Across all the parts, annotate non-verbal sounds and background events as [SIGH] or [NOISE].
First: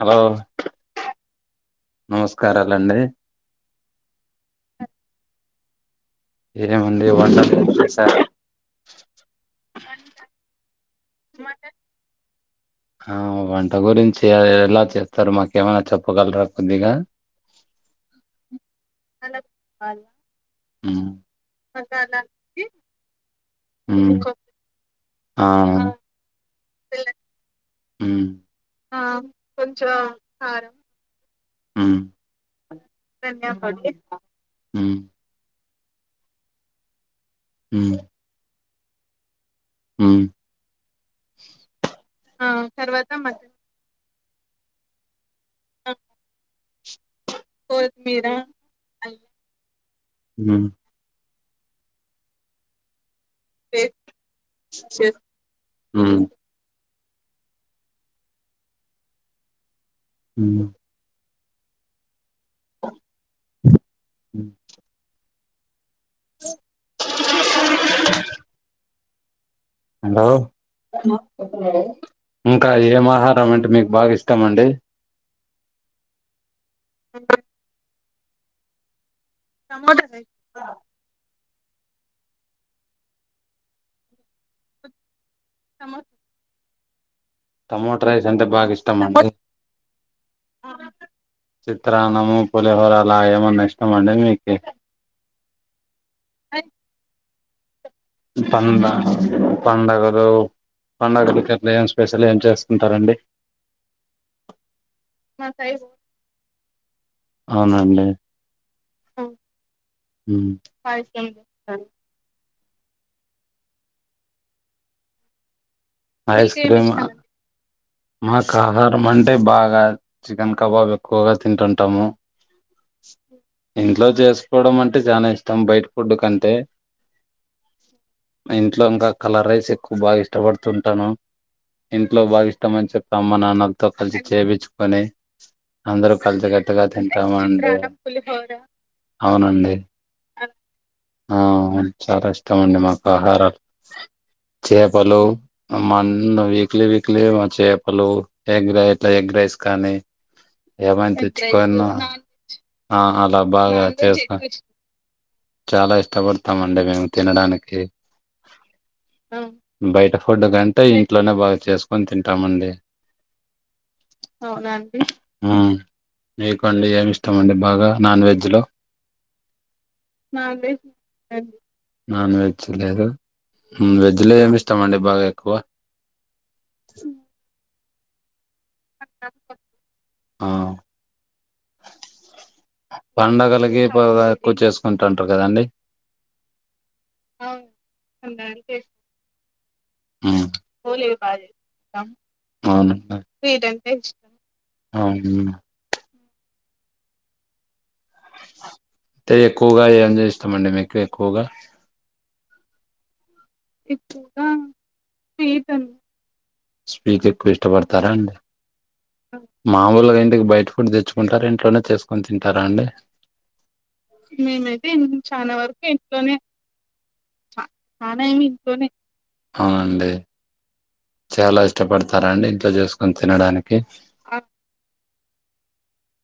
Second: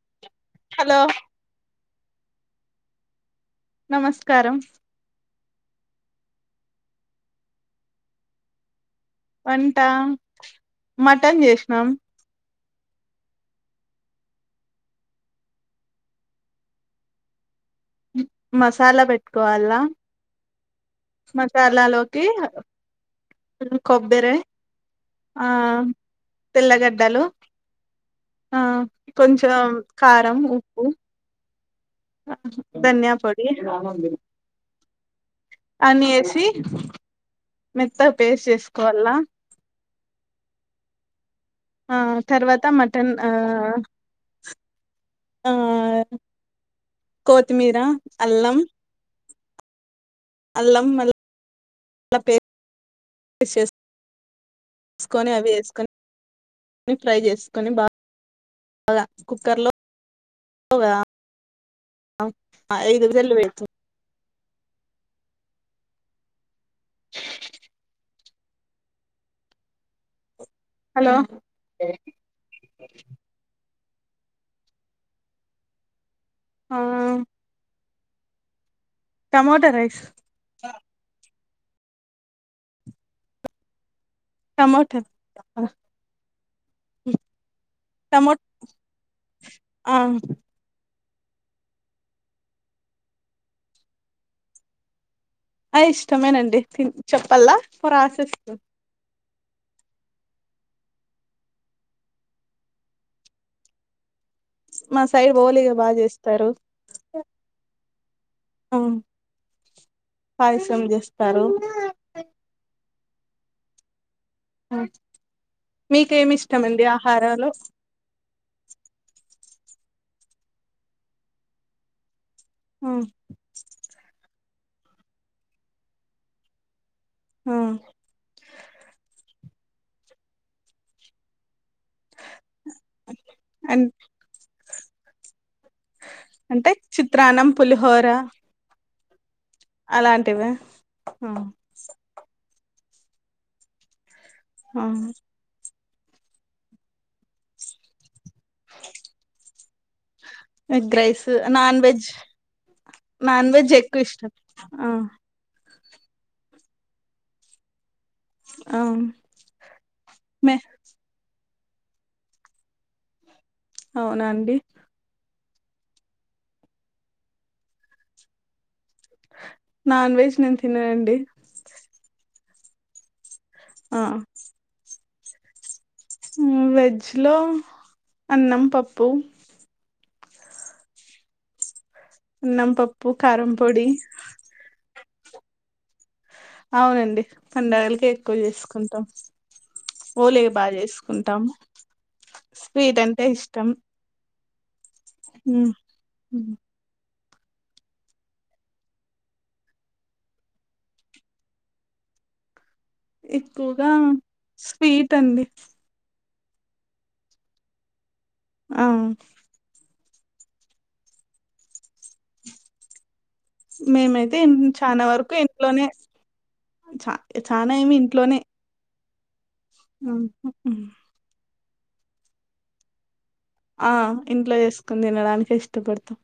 Hello hello నమస్కారాలండి నమస్కారం ఏమండి వంటలు ఏం చేశారు వంట మటన్ చేసినాం ఆ వంట గురించి ఎలా చేస్తారు మాకేమన్న చెప్పగలరా కొద్దిగా మసాలా పెట్టుకోవాలా ఉమ్ మసాలాలోకి ఉమ్ కొబ్బరి ఆ తెల్లగడ్డలు ఉమ్ ఆ కొంచం కారం ఉప్పు ఉమ్ ధన్యా పొడి ఉమ్ అని ఏసి ఉమ్ మెత్తగా పేస్ట్ చేసుకోవాల ఉమ్మ్ ఆ తర్వాత మటన్ ఆ ఆ కొత్తిమీర కొత్మీరా అల్లం అ అల్లం మ [INAUDIBLE] పే పేస్ట్ చేసు [INAUDIBLE] కొని అవి ఎసుకొని ఉమ్ ఫ్రై చేసుకొని బా [INAUDIBLE] గా కుక్కర్లో ఉమ్ ఆ [INAUDIBLE] ఉమ్ హలో హలో ఇంకా ఏం ఆహారం అంటే మీకు బాగా ఇష్టమండి ఆ టమోటా రైస్ టమోటా టమో అ టమోటా రైస్ అంతా బాగా ఇష్టమా అండి ఆ చిత్రాన్నము పులిహోర అలా ఏమన్న ఇష్టమాండి మీకి ఆ ఇష్టమేనండి తిన్ చెప్పలా పందా పండగలు పండగలకట్లు ఏం స్పెషల్ ఏం చేస్తుంటారండి మా సైడ్ హోలీగా బాగా చేస్తారు అవునండి ఉ పాయసం చేస్తారు ఆ ఐస్ క్రీమ్ మాకు ఆహారం అంటే బాగా చికెన్ కబాబ్ ఎక్కువగా తింటుంటాము ఇంట్లో చేసుకోవడం అంటే చాలా ఇష్టం బయట ఫుడ్ కంటే ఇంట్లో ఇంకా కలర్ రైస్ ఎక్కువ బాగా ఇష్టపడ ంటాను ఇంట్లో బాగా ఇష్టం అని చెప్పి అమ్మ నాన్నలతో కలిసి చేపిచ్చుకొని అందరు అంటే కలిసిగట్టుగా చిత్రాన్నం అంటమండి పులిహోర అవునండి అలాంటివి ఆ అవును చాలా ఇష్టం అండి మాకు ఆహారాలు చేపలు ఆ మన్ వీక్లీ వీక్లీ వ చేపలు ఎగ్ రైత ఎగ్ రైస్ కానీ ఎగ్ ఏమైనా రైస్ నాన్ వెజ్ తెచ్చుకోన్నా ఆ అలా నాన్ వెజ్ బాగా ఎక్కువ ఇష్టం చేస్తాం ఆ చాలా ఇష్టపడతాంమండి మేము తినడానికి ఆ బయట ఫుడ్ మే గానీ అే ఇంట్లోనే బాగా చేసుకొని తింటామండి అవునా అండి ఉమ్ మీకుండి ఏమి ఇష్టమండి బాగా నాన్ వెజ్ లో నాన్ వెజ్ లేదు నాన్ వెజ్ లేదు ఉమ్ ఆ వెజ్ లో ఏమిష్టమండి బాగా ఎక్కువ ఉ వెజ్ లో అన్నం పప్పు ఆ అన్నం పప్ పండగలిగి పగా ఎక్కువ చేసుకుంటుంటారు కదండి అవునండి పండగలకే ఎక్కువ చేసుకుంటాం హోలే బాగా చేసుకుంటాము అవును స్వీట్ అంటే ఇష్టం మ్ మ్ అంటే ఎక్కుగా ఏం ఇష్టమండి మీకు ఎక్కుగా ఎక్కుగా స్వీట్ అండి స్పీక్ ఎక్కు ఇష్టపడతారా అండి ఆ మాములుగా ఇంటికి బయట ఫుడ్ తెచ్చుకుంటారు ఇంట్లోనే చేసుకొని తింటారా అండి మేమైతే ఇన్ చాలా వరకు ఇంట్లోనే చ చానా ఏమి ఇంట్లోనే అవునండి ఉమ్ చాలా ఇష్టపడతారండి ఇంట్లో చేసుకొని తినండని ఆ ఇంట్లో చేసుకుని తినడానికే ఇష్టపడతాం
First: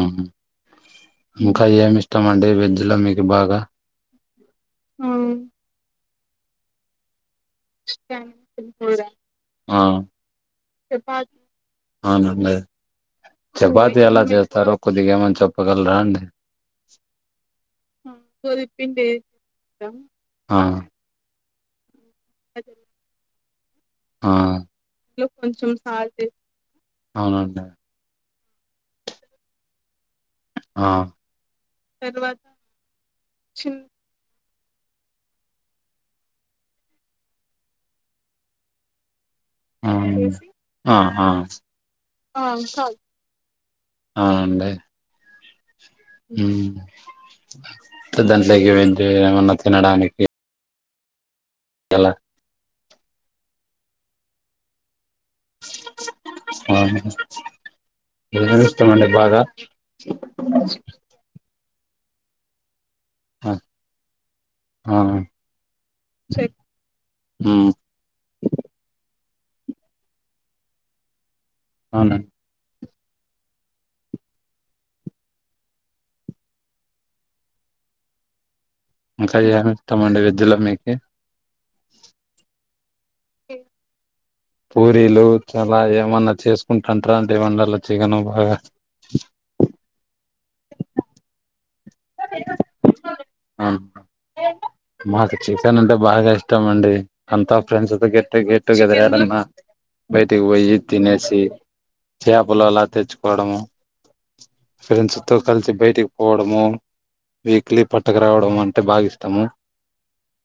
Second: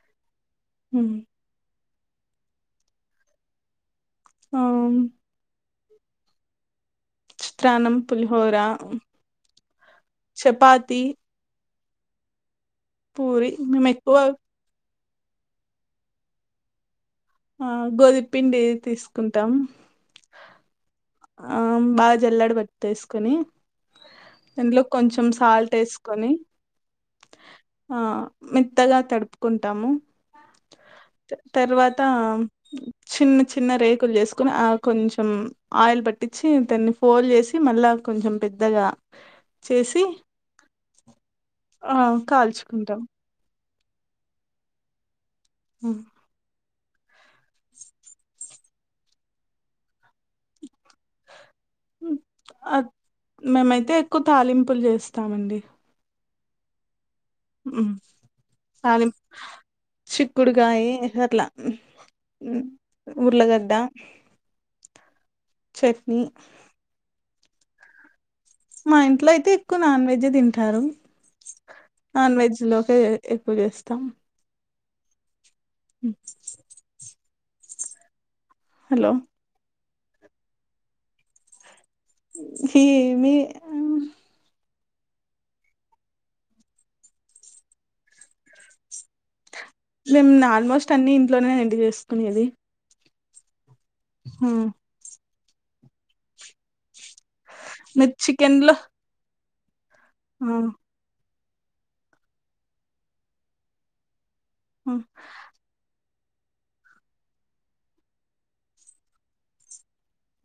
ఉహూ హు ఇంకా ఏమి ఇష్టం అండి వెజ్ లో మీకు బాగా అవును చిత్రాన్నం చికెన్ పులిహోర కూర చపాతి చపాత్ అవునండి పూరి మేము చపాతి ఎక్కువ ఎలా చేస్తారు కొద్దిగా ఏమన్నా చెప్పగలరా అండి ఆ గోదుమా పిండి తీసుకుంటాం ఆ ఆ బాగా జళ్ళేడ బట్టేసుకోని ఆ దాంట్లో కొంచెం సాల్ట్ వేసుకొని అవునండి ఆ మెత్తగా తడుపుకుంటాము ఆ తర్వాత చిన్న చిన్న రేకులు చేస్ కుని ఆ కొంచెం ఆయిల్ పట్టించి దాన్ని ఫోల్డ్ చేసి మళ్ళా కొంచెం పెద్దగా చేసి మ్ ఆ హా ఆ హా కాల్చుకుంటాం ఆ అండి ఆ మ్ దాంట్లోకి వెజ్ ఏమన్నా తినడానికి ఎలా మేమైతే ఎక్కువ తాలింపులు చేస్తామండి అవున ఉమ్. ఏం ఇష్టమండి బాగా రట్ల ఆ ఊర్లగడ్డ ఆ చట్నీ మ్ మా ఇంట్ల అయితే ఎక్కువ నాన్ వెజ్ యే తింటారు అవును నాన్ వెజ్ లోకే ఎక్కువ చేస్తాం హ [INAUDIBLE] హలో ఏమేస్తామండి వెజ్ ల మీదికి ఏమి పూరీలు చాలా ఏమన్నా చేసుకుంటుంటార అంటే వంటలో చికెను బాగా నేను ఆల్మోస్ట్ అన్ని ఇంట్లోనే అండి చేస్ అ ఉమ్, మాకు చికెన్ అంటే బాగా ఇష్టం అండి అంతా ఫ్రెండ్స్ గట్ మీరు గెట్ చికెన్ లో గేటుగేదర్ ఏదన్నా బయటికి ఆ, పోయి తినేసి చేపలు అలా తెచ్చుకోవడము ఆ, ఫ్రెండ్స్ తో కలిసి బయటికి పోవడము వీక్లీ పట్టుకు రావడం అంటే బాగా ఇష్టము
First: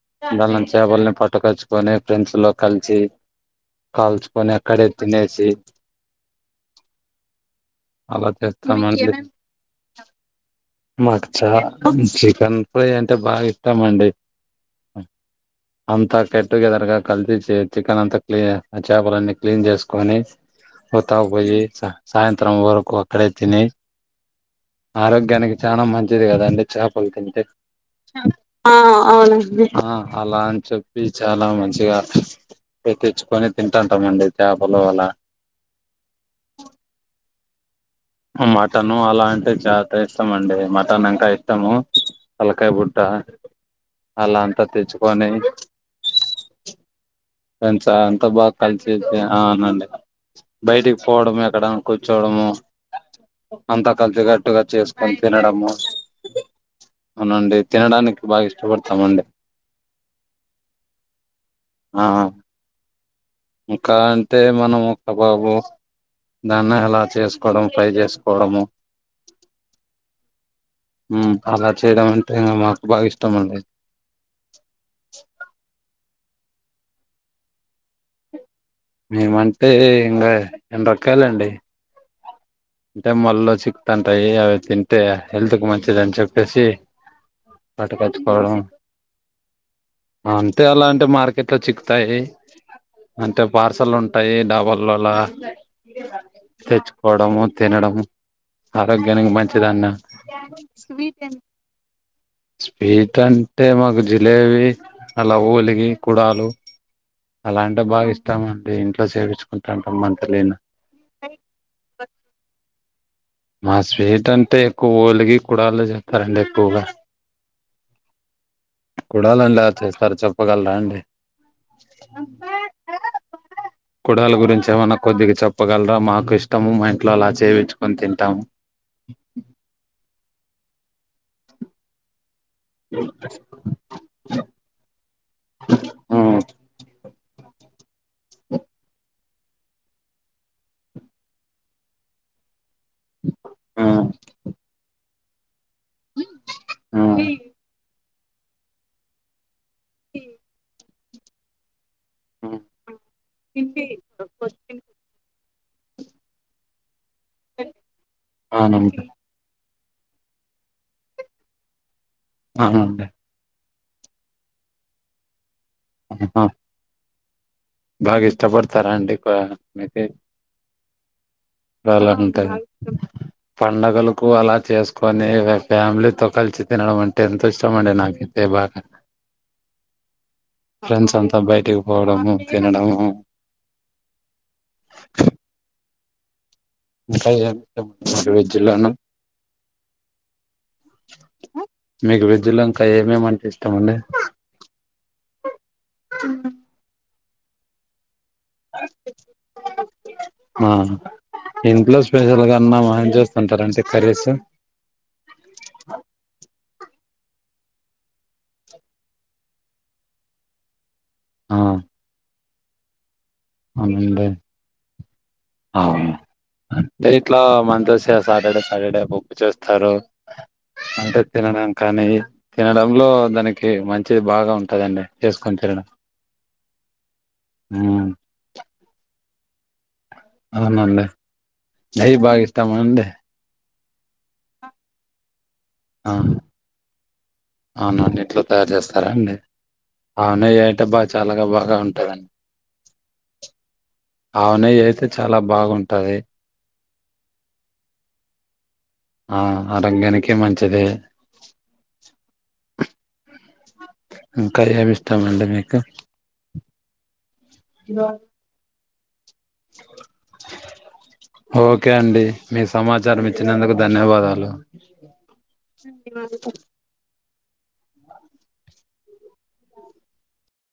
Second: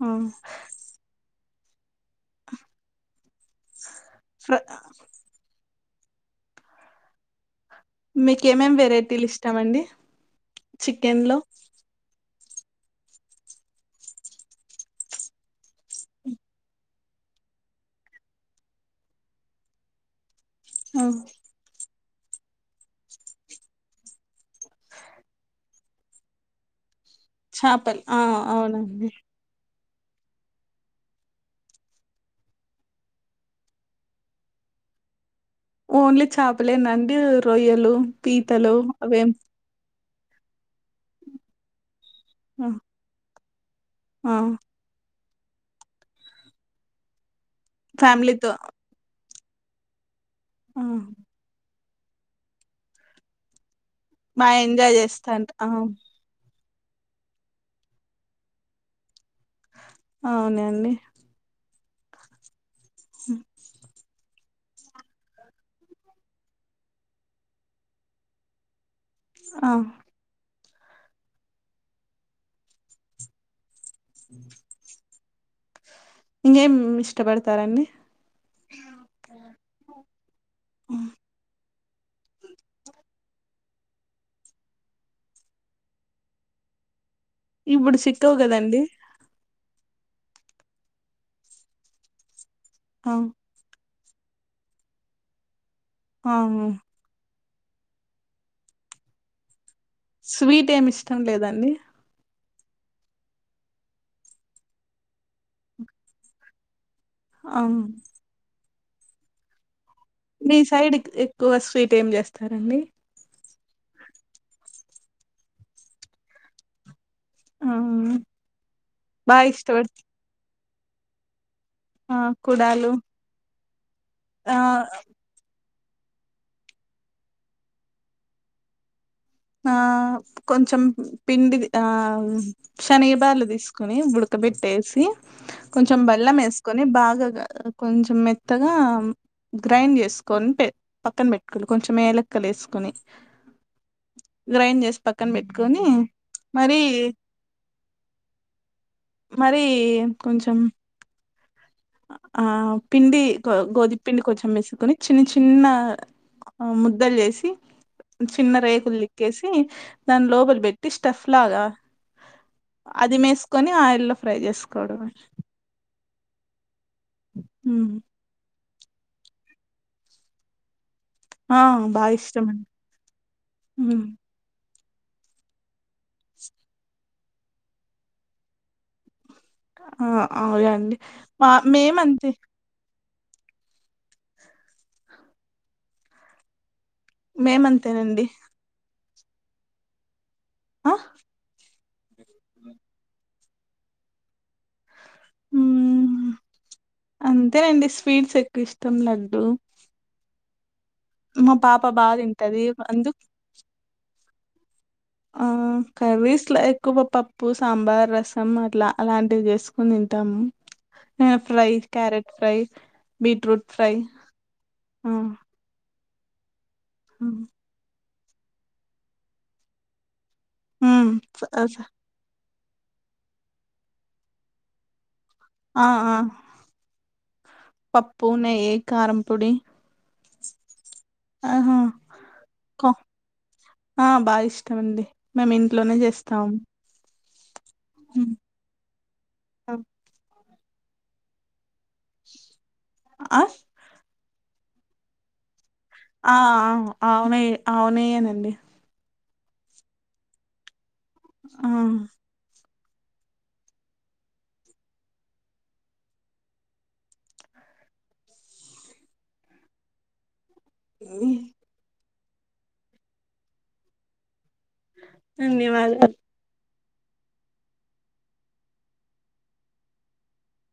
ఆ, గళం చపల్ని పట్టుకోచ్చుకొని ఫ్రెండ్స్ లో కలిసి కాల్చుకొని ఫ్ర అక్కడే తినేసి అలా మీకేమేమి తెస్తామండి వెరైటీలు ఇష్టమండి చికెన్ మాకు లో చాలా చికెన్ ఫ్రై అంటే బాగా ఇష్టమండి అంత గెట్ గేటుగెదర్ గా కలిసి చికెన్ అంతా క్లీ ఆ చేపలన్నీ క్లీన్ చేసుకొని ఆ, పొద్దక పోయి స సాయంత్రం వరకు అక్కడే తిని ఆరోగ్యానికి చాల మంచిది కదండి చేపలు తిని చపలు ఆ అవునండి ఆ అలా అని చెప్పి చాలా మంచిగా తెప్పించుకొని తింటాం అండి చపలు అలా ఓన్లీ చేపలేనాండి రొయ్యలు ఆ పీతలు మటన్ అలా అవేం అంటే చాలా ఇష్టమండి. మటన్ అంటే ఇష్టము. ఆ, తలకాయ బుట్ట ఆ, అలా అంతా తెచ్చుకొని ఫ్రెండ్స్ అంతా ఫ్యామిలీతో బాగా కలిసి ఆ అవునండి ఆ, బయటికి పోవడం ఎక్కడైనా కూర్చోవడము. అంతా బాగా కలిసిగట్టుగా ఎంజాయ్ చేసుకొని చేస్తాంట తినడము. అవునండి తినడానికి బాగా ఇష్టపడతామండి. అవునానండి ఆ ఆ హా ఇంకా అంటే మనము కబాబు దాన్ని ఎలా చేసుకోవడం ఫ్రై చేసుకోవడము ఆ మ్ అలా చేయడం అంటే మాకు బాగా ఇష్టం అండి. ఇంకా ఏం ఇష్టపడతారండి? మేమంటే ఇంకా ఎండ్రాకాయలండి. అంటే మల్లో చిక్కుతాంటాయి అవి తింటే హెల్త్ కు మంచిదిని చెప్పేసి ఇప్పుడు సిక్కవు పటుకొచ్చుకోవడం. కదండి అంటే అలాంటివి మార్కెట్ లో చిక్కుతాయి. ఆ అంటే పార్సల్ ఉంటాయి డాబాలలో ఆ తెచ్చుకోవడము తినడం ఆరోగ్యానికి మంచిదన్న స్వీట్ ఏమి ఇష్టం లేదా అండి? స్వీట్ అంటే మాకు జిలేబి అలా ఓలిగి, కుడాలు ఆ అలాంటివి బాగా ఇష్టమండి ఇంట్లో చెప్పించుకుంటాంటము. మీ సైడ్ ఎక్కువ స్వీట్ ఏం చేస్తారండి? మా స్వీట్ అంటే ఎక్కువ ఓలిగి, కూడాళ్ళు చేత్తారండి ఎక్కువగా ఆ కూడాలు బాగా ఏలా ఇష్టపడు చేస్తారో చెప్పగలరా అండి? ఆ కుడాలు. కుడాలు ఆ గురించి ఏమన్నా కొద్దిగా చెప్పగలరా మాకు ఇష్టము. మా ఇంట్లో అలా చేయిచ్చుకొని తింటాము. ఆ కొంచెం పిండి ఆ శనగ బాడలు తీసుకోవాలి ఉడకబెట్టేసి కొంచెం బెల్లం ఉమ్, వేసుకొని బాగా కొంచెం మెత్తగా గ్రైండ్ చేసుకొని పక్కన పెట్టుకో కొంచెం ఏలక్కలు వేసుకొని. మ్ గ్రైండ్ చేసి పక్కన పెట్టుకొని మరి ఉమ్, మరి కొంచెం ఆ ఉమ్, పిండి గోధు పిండి కొంచెం వేసుకుని చిన్న చిన్న ముద్దలు చేసి చిన్న రేకులు అవునండి తిక్కేసి దాని లోపలి పెట్టి స్టఫ్ లాగా అవునండి అదిమేసి కొని ఆయిల్లో ఫ్రై చేసుకోవడం. హా మ్ బాగా ఇష్టపడతారా అండి. ఆ బాగా లాంటే ఇష్టం అండి ఉమ్. పండగలకు అలా చేసుకు కొన్ని వే ఫ్యామిలీతో కలిసి తినడం అంటే ఎంతో ఇష్టం అండి నాకైతే బాగా ఆ అయన్డి మా మేమన్తే తినడమ్మ్ మేమంతేనండి ఆ [UNINTELLIGIBLE] మీకు వెజ్జలోన్కా ఏమేమంటె ఇష్టమండి మ్మ్ అంతేన్డి స్వీట్స్ ఎక్కువ ఇష్టం లడ్డుూ ఆ పాప ఇంట్లో బాగా స్పెషల్ తింటది గన్నా మానే అందుకు చేస్తన్టార అంటే కర్రీస్ ఆ కర్రీస్ లా ఎక్కువ పప్పు సాంబార్ రసం అట్లా అలాంటివి చేసుకుని తింటామ్ ఆ fry carrot fry beetroot fry అవునండి ఆ ఆ అంటే ఇట్లా ఉమ్ మన్రస్ సాటర్డే సాటర్డే పప్పు చేస్తారు ఉమ్, అంటే స- తినడం స- కానీ తినడంలో దానికి మంచి బాగా ఉంటుందండి చేసుకొని తినడం ఆ ఆ మ్మ్ పూనై కారం పొడి అవనండి ఆహా నెయ్యి బా కా ఇష్టమాండి ఆ బాఇష్టమండి మేమిన్ట్లోనే ఆ చేస్తామ్ అవునండి ఇంట్లో తయారు చేస్తారా అండి ఆవునేయి అయితే బా చాలగా బాగా టదన్ ఆ ఆవునేయి అయితే చాలా బాగుంటది ఆ అ ఆవునేయి ఆవునేయి నండి ఆ ఆరోగ్యానికి మంచిదే ఆ ఇంకా ఏం ఇష్టం అండి మీకు ఓకే అండి మీ సమాచారం ఇచ్చినందుకు ధన్యవాదాలు ధన్యవాదాలు ధన్యవాద [INAUDIBLE]